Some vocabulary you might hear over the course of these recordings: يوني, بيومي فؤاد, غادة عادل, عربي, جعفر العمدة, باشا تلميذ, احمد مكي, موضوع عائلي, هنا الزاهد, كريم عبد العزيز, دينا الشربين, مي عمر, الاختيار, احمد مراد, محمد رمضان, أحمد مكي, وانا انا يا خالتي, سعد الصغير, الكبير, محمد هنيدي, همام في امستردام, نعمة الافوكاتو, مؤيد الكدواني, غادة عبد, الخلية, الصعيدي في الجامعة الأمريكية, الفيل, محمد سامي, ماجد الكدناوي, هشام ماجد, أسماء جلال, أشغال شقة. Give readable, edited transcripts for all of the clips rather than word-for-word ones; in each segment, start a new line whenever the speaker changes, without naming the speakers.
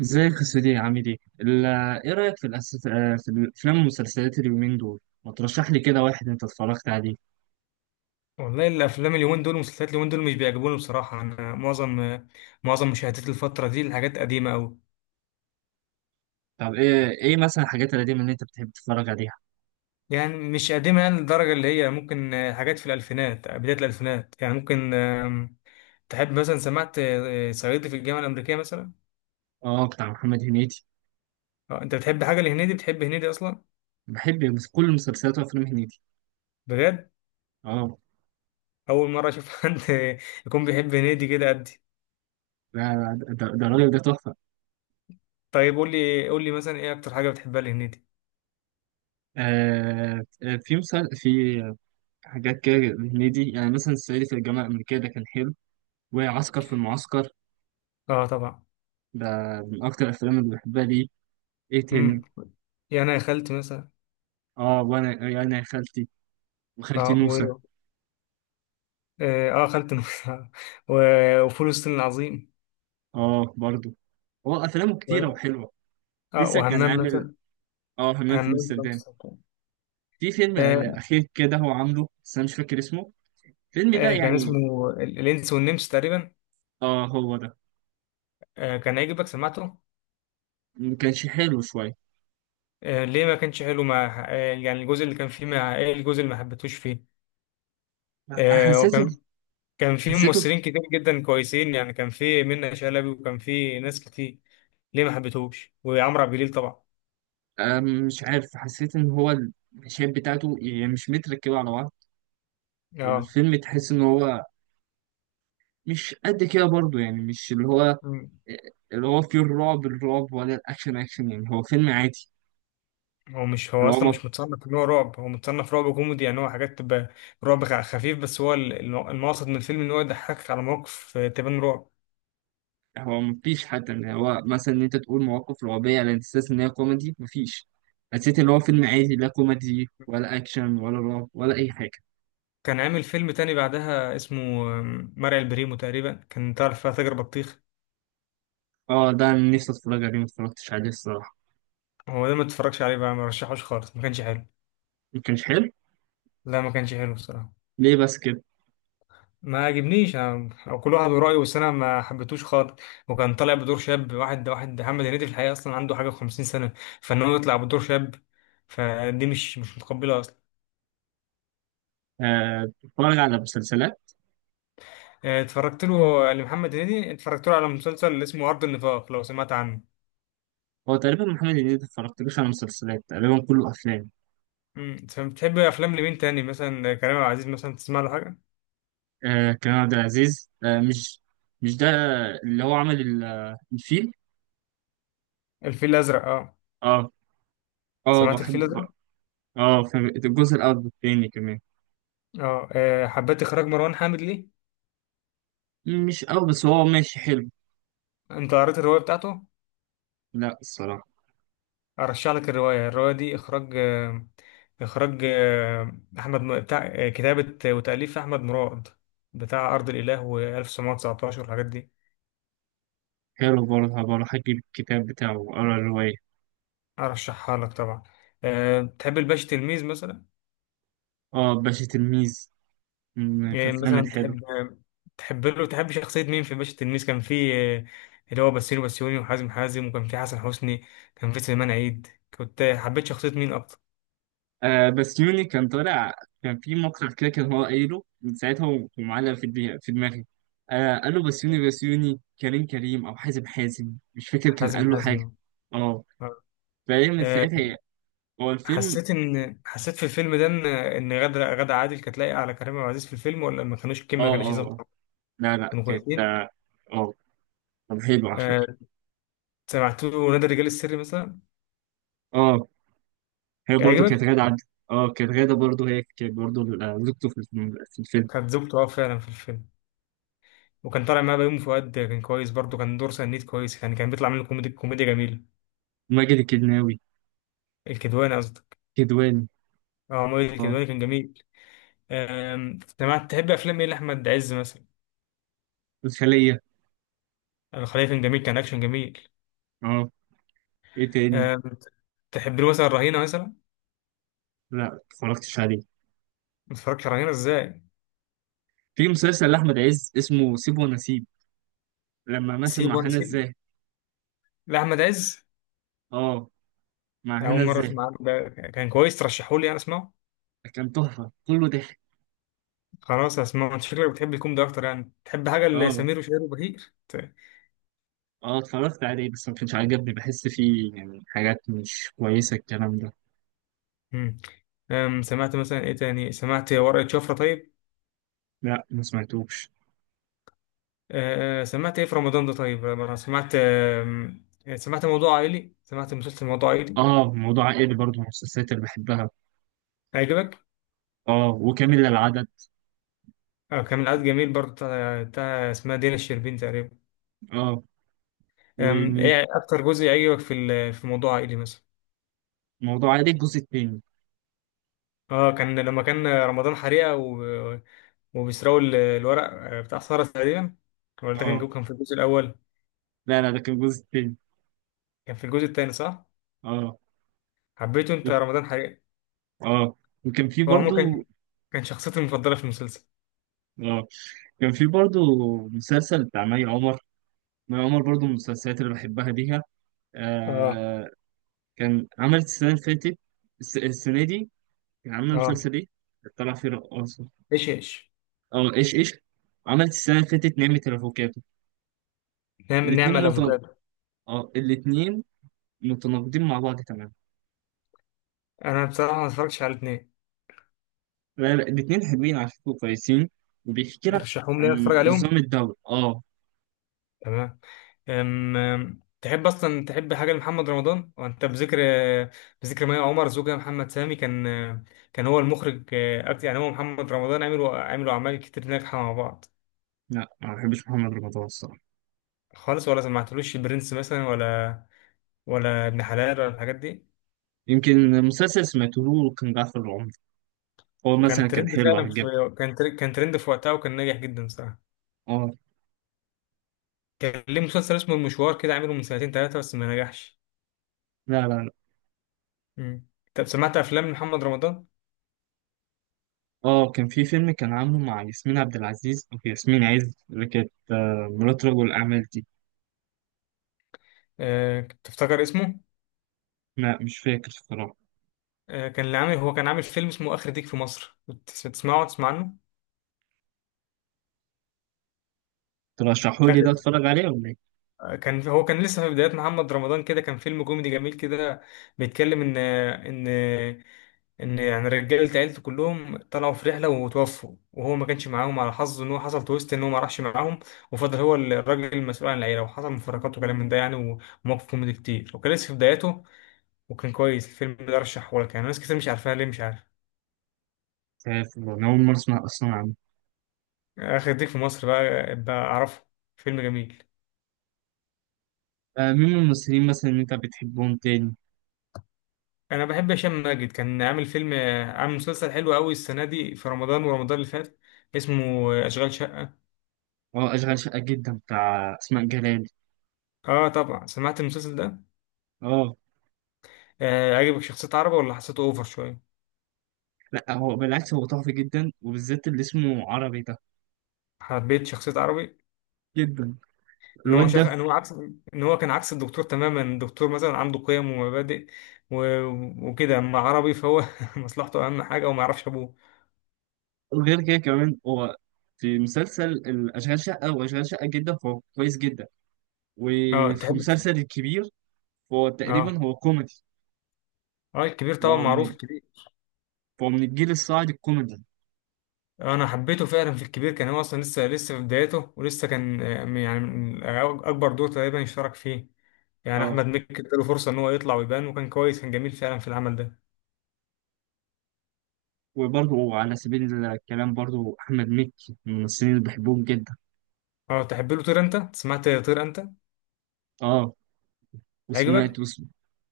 ازيك يا سيدي عامل ايه؟ ايه رأيك في الأساس، في الأفلام والمسلسلات اليومين دول؟ ما ترشح لي كده واحد انت اتفرجت عليه.
والله الافلام اليومين دول والمسلسلات اليومين دول مش بيعجبوني بصراحه. انا معظم مشاهدات الفتره دي الحاجات قديمه قوي.
طب ايه مثلا الحاجات القديمة اللي انت بتحب تتفرج عليها؟
يعني مش قديمه يعني للدرجه اللي هي ممكن، حاجات في الالفينات، بدايه الالفينات يعني ممكن، تحب مثلا سمعت، صعيدي في الجامعه الامريكيه مثلا.
اه، بتاع محمد هنيدي.
انت بتحب حاجه لهنيدي؟ بتحب هنيدي اصلا؟
بحب كل مسلسلات وأفلام هنيدي.
بجد؟
اه.
اول مره اشوف حد يكون بيحب هنيدي كده قدي.
لا لا، ده الراجل ده تحفة.
طيب قول لي مثلا ايه اكتر حاجه بتحبها لهنيدي.
في حاجات كده. هنيدي يعني مثلا الصعيدي في الجامعة الأمريكية ده كان حلو، وعسكر في المعسكر.
اه طبعا.
ده من أكتر الأفلام اللي بحبها ليه. ايه
امم،
تاني؟
يعني يا خالتي مثلا.
اه، وانا يا خالتي وخالتي
اه.
نوسة.
اه خالة النبي وفول الصين العظيم
اه برضه. هو افلامه
و...
كتيره وحلوه.
اه
لسه كان
وهمام
عامل
مثلا.
اه همام في
همام في
امستردام.
امستردام.
في فيلم
آه.
اخير كده هو عامله بس انا مش فاكر اسمه الفيلم ده
آه كان
يعني.
اسمه الانس والنمس تقريبا.
اه، هو ده.
آه كان هيعجبك، سمعته؟
ما كانش حلو شويه.
آه ليه ما كانش حلو؟ مع آه يعني الجزء اللي كان فيه مع ايه؟ الجزء اللي ما حبيتهوش فيه؟ آه
حسيته.
وكان، كان فيه
حسيته
ممثلين كتير جدا كويسين، يعني كان فيه منة شلبي وكان فيه ناس كتير. ليه ما حبيتهوش؟ وعمرو عبد الجليل طبعا.
مش عارف، حسيت ان هو المشاهد بتاعته يعني مش متركبه على بعض.
اه
الفيلم تحس ان هو مش قد كده برضه. يعني مش اللي هو فيه الرعب الرعب ولا الاكشن اكشن. يعني هو فيلم عادي.
هو مش، هو
اللي هو
اصلا
ما
مش متصنف ان هو رعب، هو متصنف رعب كوميدي، يعني هو حاجات تبقى رعب خفيف بس هو المقصد من الفيلم ان هو يضحكك على مواقف، تبان رعب.
هو مفيش حتى ان هو مثلا ان انت تقول مواقف رعبية على اساس ان هي كوميدي. مفيش. حسيت ان هو فيلم عادي، لا كوميدي ولا اكشن ولا رعب ولا اي حاجة.
كان عامل فيلم تاني بعدها اسمه، آم، مرعي البريمو تقريبا، كان تعرف فيها تاجر بطيخ.
اه، ده انا نفسي اتفرج عليه ما اتفرجتش عليه الصراحة.
هو ده ما اتفرجش عليه بقى، ما رشحوش خالص، ما كانش حلو.
ما كانش حلو.
لا ما كانش حلو الصراحه.
ليه بس كده؟
ما عجبنيش او كل واحد ورأيه، بس انا ما حبيتهوش خالص. وكان طالع بدور شاب، واحد محمد هنيدي في الحقيقه اصلا عنده حاجه و50 سنه، فان هو يطلع بدور شاب فدي مش متقبله اصلا.
بتتفرج على مسلسلات.
اتفرجت له لمحمد هنيدي، اتفرجت له على مسلسل اسمه أرض النفاق، لو سمعت عنه.
هو تقريبا محمد هنيدي ما اتفرجتلوش على مسلسلات، تقريبا كله افلام.
امم، بتحب افلام لمين تاني؟ مثلا كريم عبد العزيز مثلا، تسمع له حاجه؟
كريم عبد العزيز، مش ده اللي هو عمل الفيل.
الفيل الازرق؟ اه
اه. اه
سمعت الفيل
بحب.
الازرق.
اه فاهم. الجزء الاول والثاني كمان.
اه، حبيت اخراج مروان حامد ليه.
مش قوي بس هو ماشي حلو.
انت قريت الروايه بتاعته؟
لا الصراحة.
ارشح لك الروايه، الروايه دي اخراج، اخراج آه، احمد بتاع، كتابه وتاليف احمد مراد، بتاع ارض الاله و1919 والحاجات دي.
حلو برضه، هبقى أجيب الكتاب بتاعه وأقرا الرواية.
ارشحها لك طبعا. تحب الباشا تلميذ مثلا؟
باشا تلميذ من
يعني
الأفلام
مثلا
الحلوة.
تحب، تحب له تحب شخصية مين في باشا تلميذ؟ كان في، آه، اللي هو بسيرو بسيوني، وحازم حازم، وكان في حسن حسني، كان في سليمان عيد. كنت حبيت شخصية مين أكتر؟
بس يوني كان طالع. كان في مقطع كده كان هو قايله، من ساعتها هو معلق في دماغي في دماغي. قال له بس يوني بس يوني كريم كريم أو حازم حازم، مش فاكر كان
حازم
قال له حاجة.
حازم.
آه
آه.
فهي من
آه،
ساعتها هو الفيلم.
حسيت إن، حسيت في الفيلم ده إن غادة عادل كانت لايقة على كريم عبد العزيز في الفيلم، ولا ما كانوش الكيميا ما
آه آه
كانوش
آه.
ظابطة؟
لا لا،
كانوا كويسين.
آه كان حلو على فكرة.
آه، سمعت له نادي الرجال السري مثلا؟
آه هي
كان
برضه كانت
عجبك؟
غادة عبد. كانت غادة برضه، هي كانت برضه زوجته في الفيلم في الفيلم.
كانت زوجته أه فعلا في الفيلم. وكان طالع معاه بيومي فؤاد، كان كويس برضه، كان دور سنيد كويس، يعني كان بيطلع منه كوميدي، كوميديا جميلة.
ماجد الكدناوي.
الكدواني قصدك.
كدواني.
اه مؤيد
اه،
الكدواني كان جميل. آم، سمعت، تحب افلام ايه لاحمد عز مثلا؟
الخلية.
الخلية كان جميل، كان اكشن جميل.
اه، ايه تاني؟
آم، تحب له مثلا رهينة مثلا؟
لا متفرجتش عليه.
ما تتفرجش على رهينة ازاي؟
في مسلسل لأحمد عز اسمه سيب ونسيب لما مثل
سيب
مع
وانا
هنا
سيب
الزاهد.
لاحمد عز.
اه، مع هنا
اول مره
الزاهد.
اسمع عنه، ده كان كويس، ترشحوا لي انا اسمعه.
كان تحفة كله ضحك.
خلاص اسمعه. انت شكلك بتحب الكوميدي اكتر، يعني تحب حاجه
اه.
لسمير وشهير وبهير
اه، اتفرجت عليه بس ما كانش عجبني، بحس فيه يعني حاجات مش كويسة الكلام ده.
مم. آم، سمعت مثلا ايه تاني؟ سمعت ورقة شفرة طيب؟
لا ما سمعتوش.
سمعت ايه في رمضان ده طيب؟ انا سمعت، آم، آه، سمعت موضوع عائلي، سمعت مسلسل موضوع عائلي.
اه، موضوع عائلي برضه من المسلسلات اللي بحبها.
عجبك؟
اه، وكامل للعدد.
كان من العدد جميل برضه، بتاع بتاع اسمها دينا الشربين تقريبا.
اه،
آم،
ومين؟
ايه اكتر جزء عجبك في في موضوع عائلي مثلا؟
موضوع عائلي الجزء التاني.
اه كان لما كان رمضان حريقه وبيسرقوا الورق، بتاع سارة تقريبا. ولا ده كان
اه.
كان في الجزء الاول؟
لا لا، ده كان الجزء التاني.
كان في الجزء الثاني صح.
اه.
حبيته انت رمضان حريقه؟
اه، وكان في
هو عموما
برضو.
كان، كان شخصيتي المفضله في المسلسل.
اه، كان في برضو مسلسل بتاع مي عمر. مي عمر برضو من المسلسلات اللي بحبها ليها.
اه.
آه كان عملت السنة اللي فاتت، السنة دي كان عاملة
اه.
مسلسل ايه؟ طلع فيه رقاصة.
ايش ايش.
اه، ايش ايش. عملت السنة اللي فاتت نعمة الافوكاتو.
نعم،
الاتنين
نعمل
متن...
افوكادو.
اه، الاتنين متناقضين مع بعض تماما.
انا بصراحه ما اتفرجتش على الاثنين.
لا لا، الاتنين حلوين على فكرة كويسين. وبيحكي لك
ترشحهم لي
عن
اتفرج عليهم.
نظام الدولة. اه.
تمام. أم أم، تحب اصلا، تحب حاجه لمحمد رمضان؟ وانت بذكر، بذكر مي عمر، زوجها محمد سامي كان، كان هو المخرج اكتر، يعني هو محمد رمضان عملوا اعمال كتير ناجحه مع بعض.
لا، ما بحبش محمد رمضان الصراحة.
خالص، ولا سمعتلوش البرنس مثلا ولا ابن حلال ولا الحاجات دي؟
يمكن مسلسل سمعته له كان جعفر العمدة، هو
وكان
مثلا كان
ترند
حلو
فعلا
هجيبه.
في، كان ترند في وقتها وكان ناجح جدا صراحه.
اه.
كان ليه مسلسل اسمه المشوار كده، عامله من سنتين ثلاثه بس ما نجحش.
لا لا لا.
مم. طب سمعت افلام محمد رمضان؟
اه، كان في فيلم كان عامله مع ياسمين عبد العزيز او ياسمين عز اللي كانت مرات رجل الأعمال دي.
تفتكر اسمه؟
لا مش فاكر الصراحة.
كان اللي عامل، هو كان عامل فيلم اسمه آخر ديك في مصر، بتسمعه؟ تسمع عنه؟
ترشحوا لي
آخر،
ده اتفرج عليه ولا ايه؟
كان هو كان لسه في بدايات محمد رمضان كده، كان فيلم كوميدي جميل كده بيتكلم ان ان يعني رجاله، عيلته كلهم طلعوا في رحله وتوفوا، وهو ما كانش معاهم على حظه، ان هو حصل تويست ان هو ما راحش معاهم، وفضل هو الراجل المسؤول عن العيله، وحصل مفارقات وكلام من ده يعني، ومواقف كوميدي كتير، وكان لسه في بداياته وكان كويس. الفيلم ده رشحه لك، يعني ناس كتير مش عارفاه، ليه مش عارف.
مش عارف والله، أنا أول مرة أسمع أصلا عنه.
آخر ديك في مصر، بقى أعرفه. فيلم جميل.
مين من الممثلين مثلا اللي أنت بتحبهم تاني؟
أنا بحب هشام ماجد، كان عامل فيلم، عامل مسلسل حلو أوي السنة دي في رمضان ورمضان اللي فات، اسمه أشغال شقة.
اه، أشغال شقة جدا بتاع أسماء جلال.
آه طبعا سمعت المسلسل ده.
اه.
آه عجبك شخصية عربي ولا حسيته أوفر شوية؟
لا، هو بالعكس، هو تحفة جدا وبالذات اللي اسمه عربي ده.
حبيت شخصية عربي.
جدا
إن هو
الواد ده.
إن هو عكس، إن هو كان عكس الدكتور تماما. الدكتور مثلا عنده قيم ومبادئ و... وكده، أما عربي فهو مصلحته أهم حاجة وما يعرفش أبوه.
وغير كده كمان، هو في مسلسل الأشغال شقة، هو أشغال شقة جدا فهو كويس جدا.
آه
وفي
تحب.
مسلسل الكبير فهو تقريبا
آه.
هو كوميدي.
آه الكبير طبعا
فهو من
معروف.
فهو من الجيل الصاعد الكوميدي.
انا حبيته فعلا في الكبير، كان هو اصلا لسه، لسه في بدايته، ولسه كان، آه، يعني من اكبر دور تقريبا يشترك فيه، يعني
اه.
احمد مكي اداله فرصه ان هو يطلع ويبان، وكان كويس، كان جميل فعلا في العمل ده.
وبرضه على سبيل الكلام برضه، أحمد مكي من الممثلين اللي بحبهم جدا.
اه تحب له طير انت؟ سمعت طير انت؟
اه.
عجبك؟
وسمعت وسم...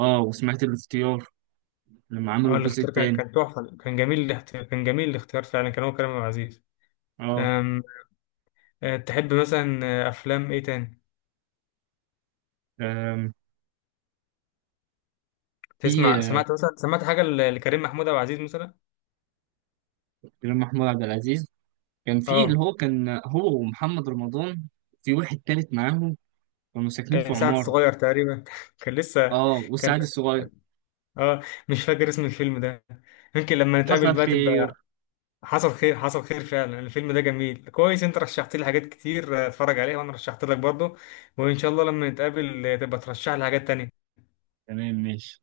اه، وسمعت الاختيار لما عملوا
اه
الجزء
الاختيار كان،
التاني.
كان تحفه، كان جميل الاختيار، كان جميل الاختيار فعلا، كان هو كريم عبد العزيز.
اه.
أم... تحب مثلا، افلام ايه تاني
آم، في
تسمع؟ سمعت مثلا، سمعت حاجه لكريم محمود عبد العزيز مثلا؟
كريم محمود عبد العزيز. كان في اللي
اه.
هو، كان هو ومحمد رمضان في واحد تالت معاهم، كانوا ساكنين في
سعد
عمارة.
الصغير تقريبا كان لسه.
اه، والسعد الصغير.
اه مش فاكر اسم الفيلم ده، يمكن لما نتقابل
حصل
بقى
خير.
تبقى. حصل خير. حصل خير فعلا. الفيلم ده جميل كويس. انت رشحت لي حاجات كتير، اتفرج عليها، وانا رشحت لك برضه، وان شاء الله لما نتقابل، تبقى ترشح لي حاجات تانية.
تمام ماشي.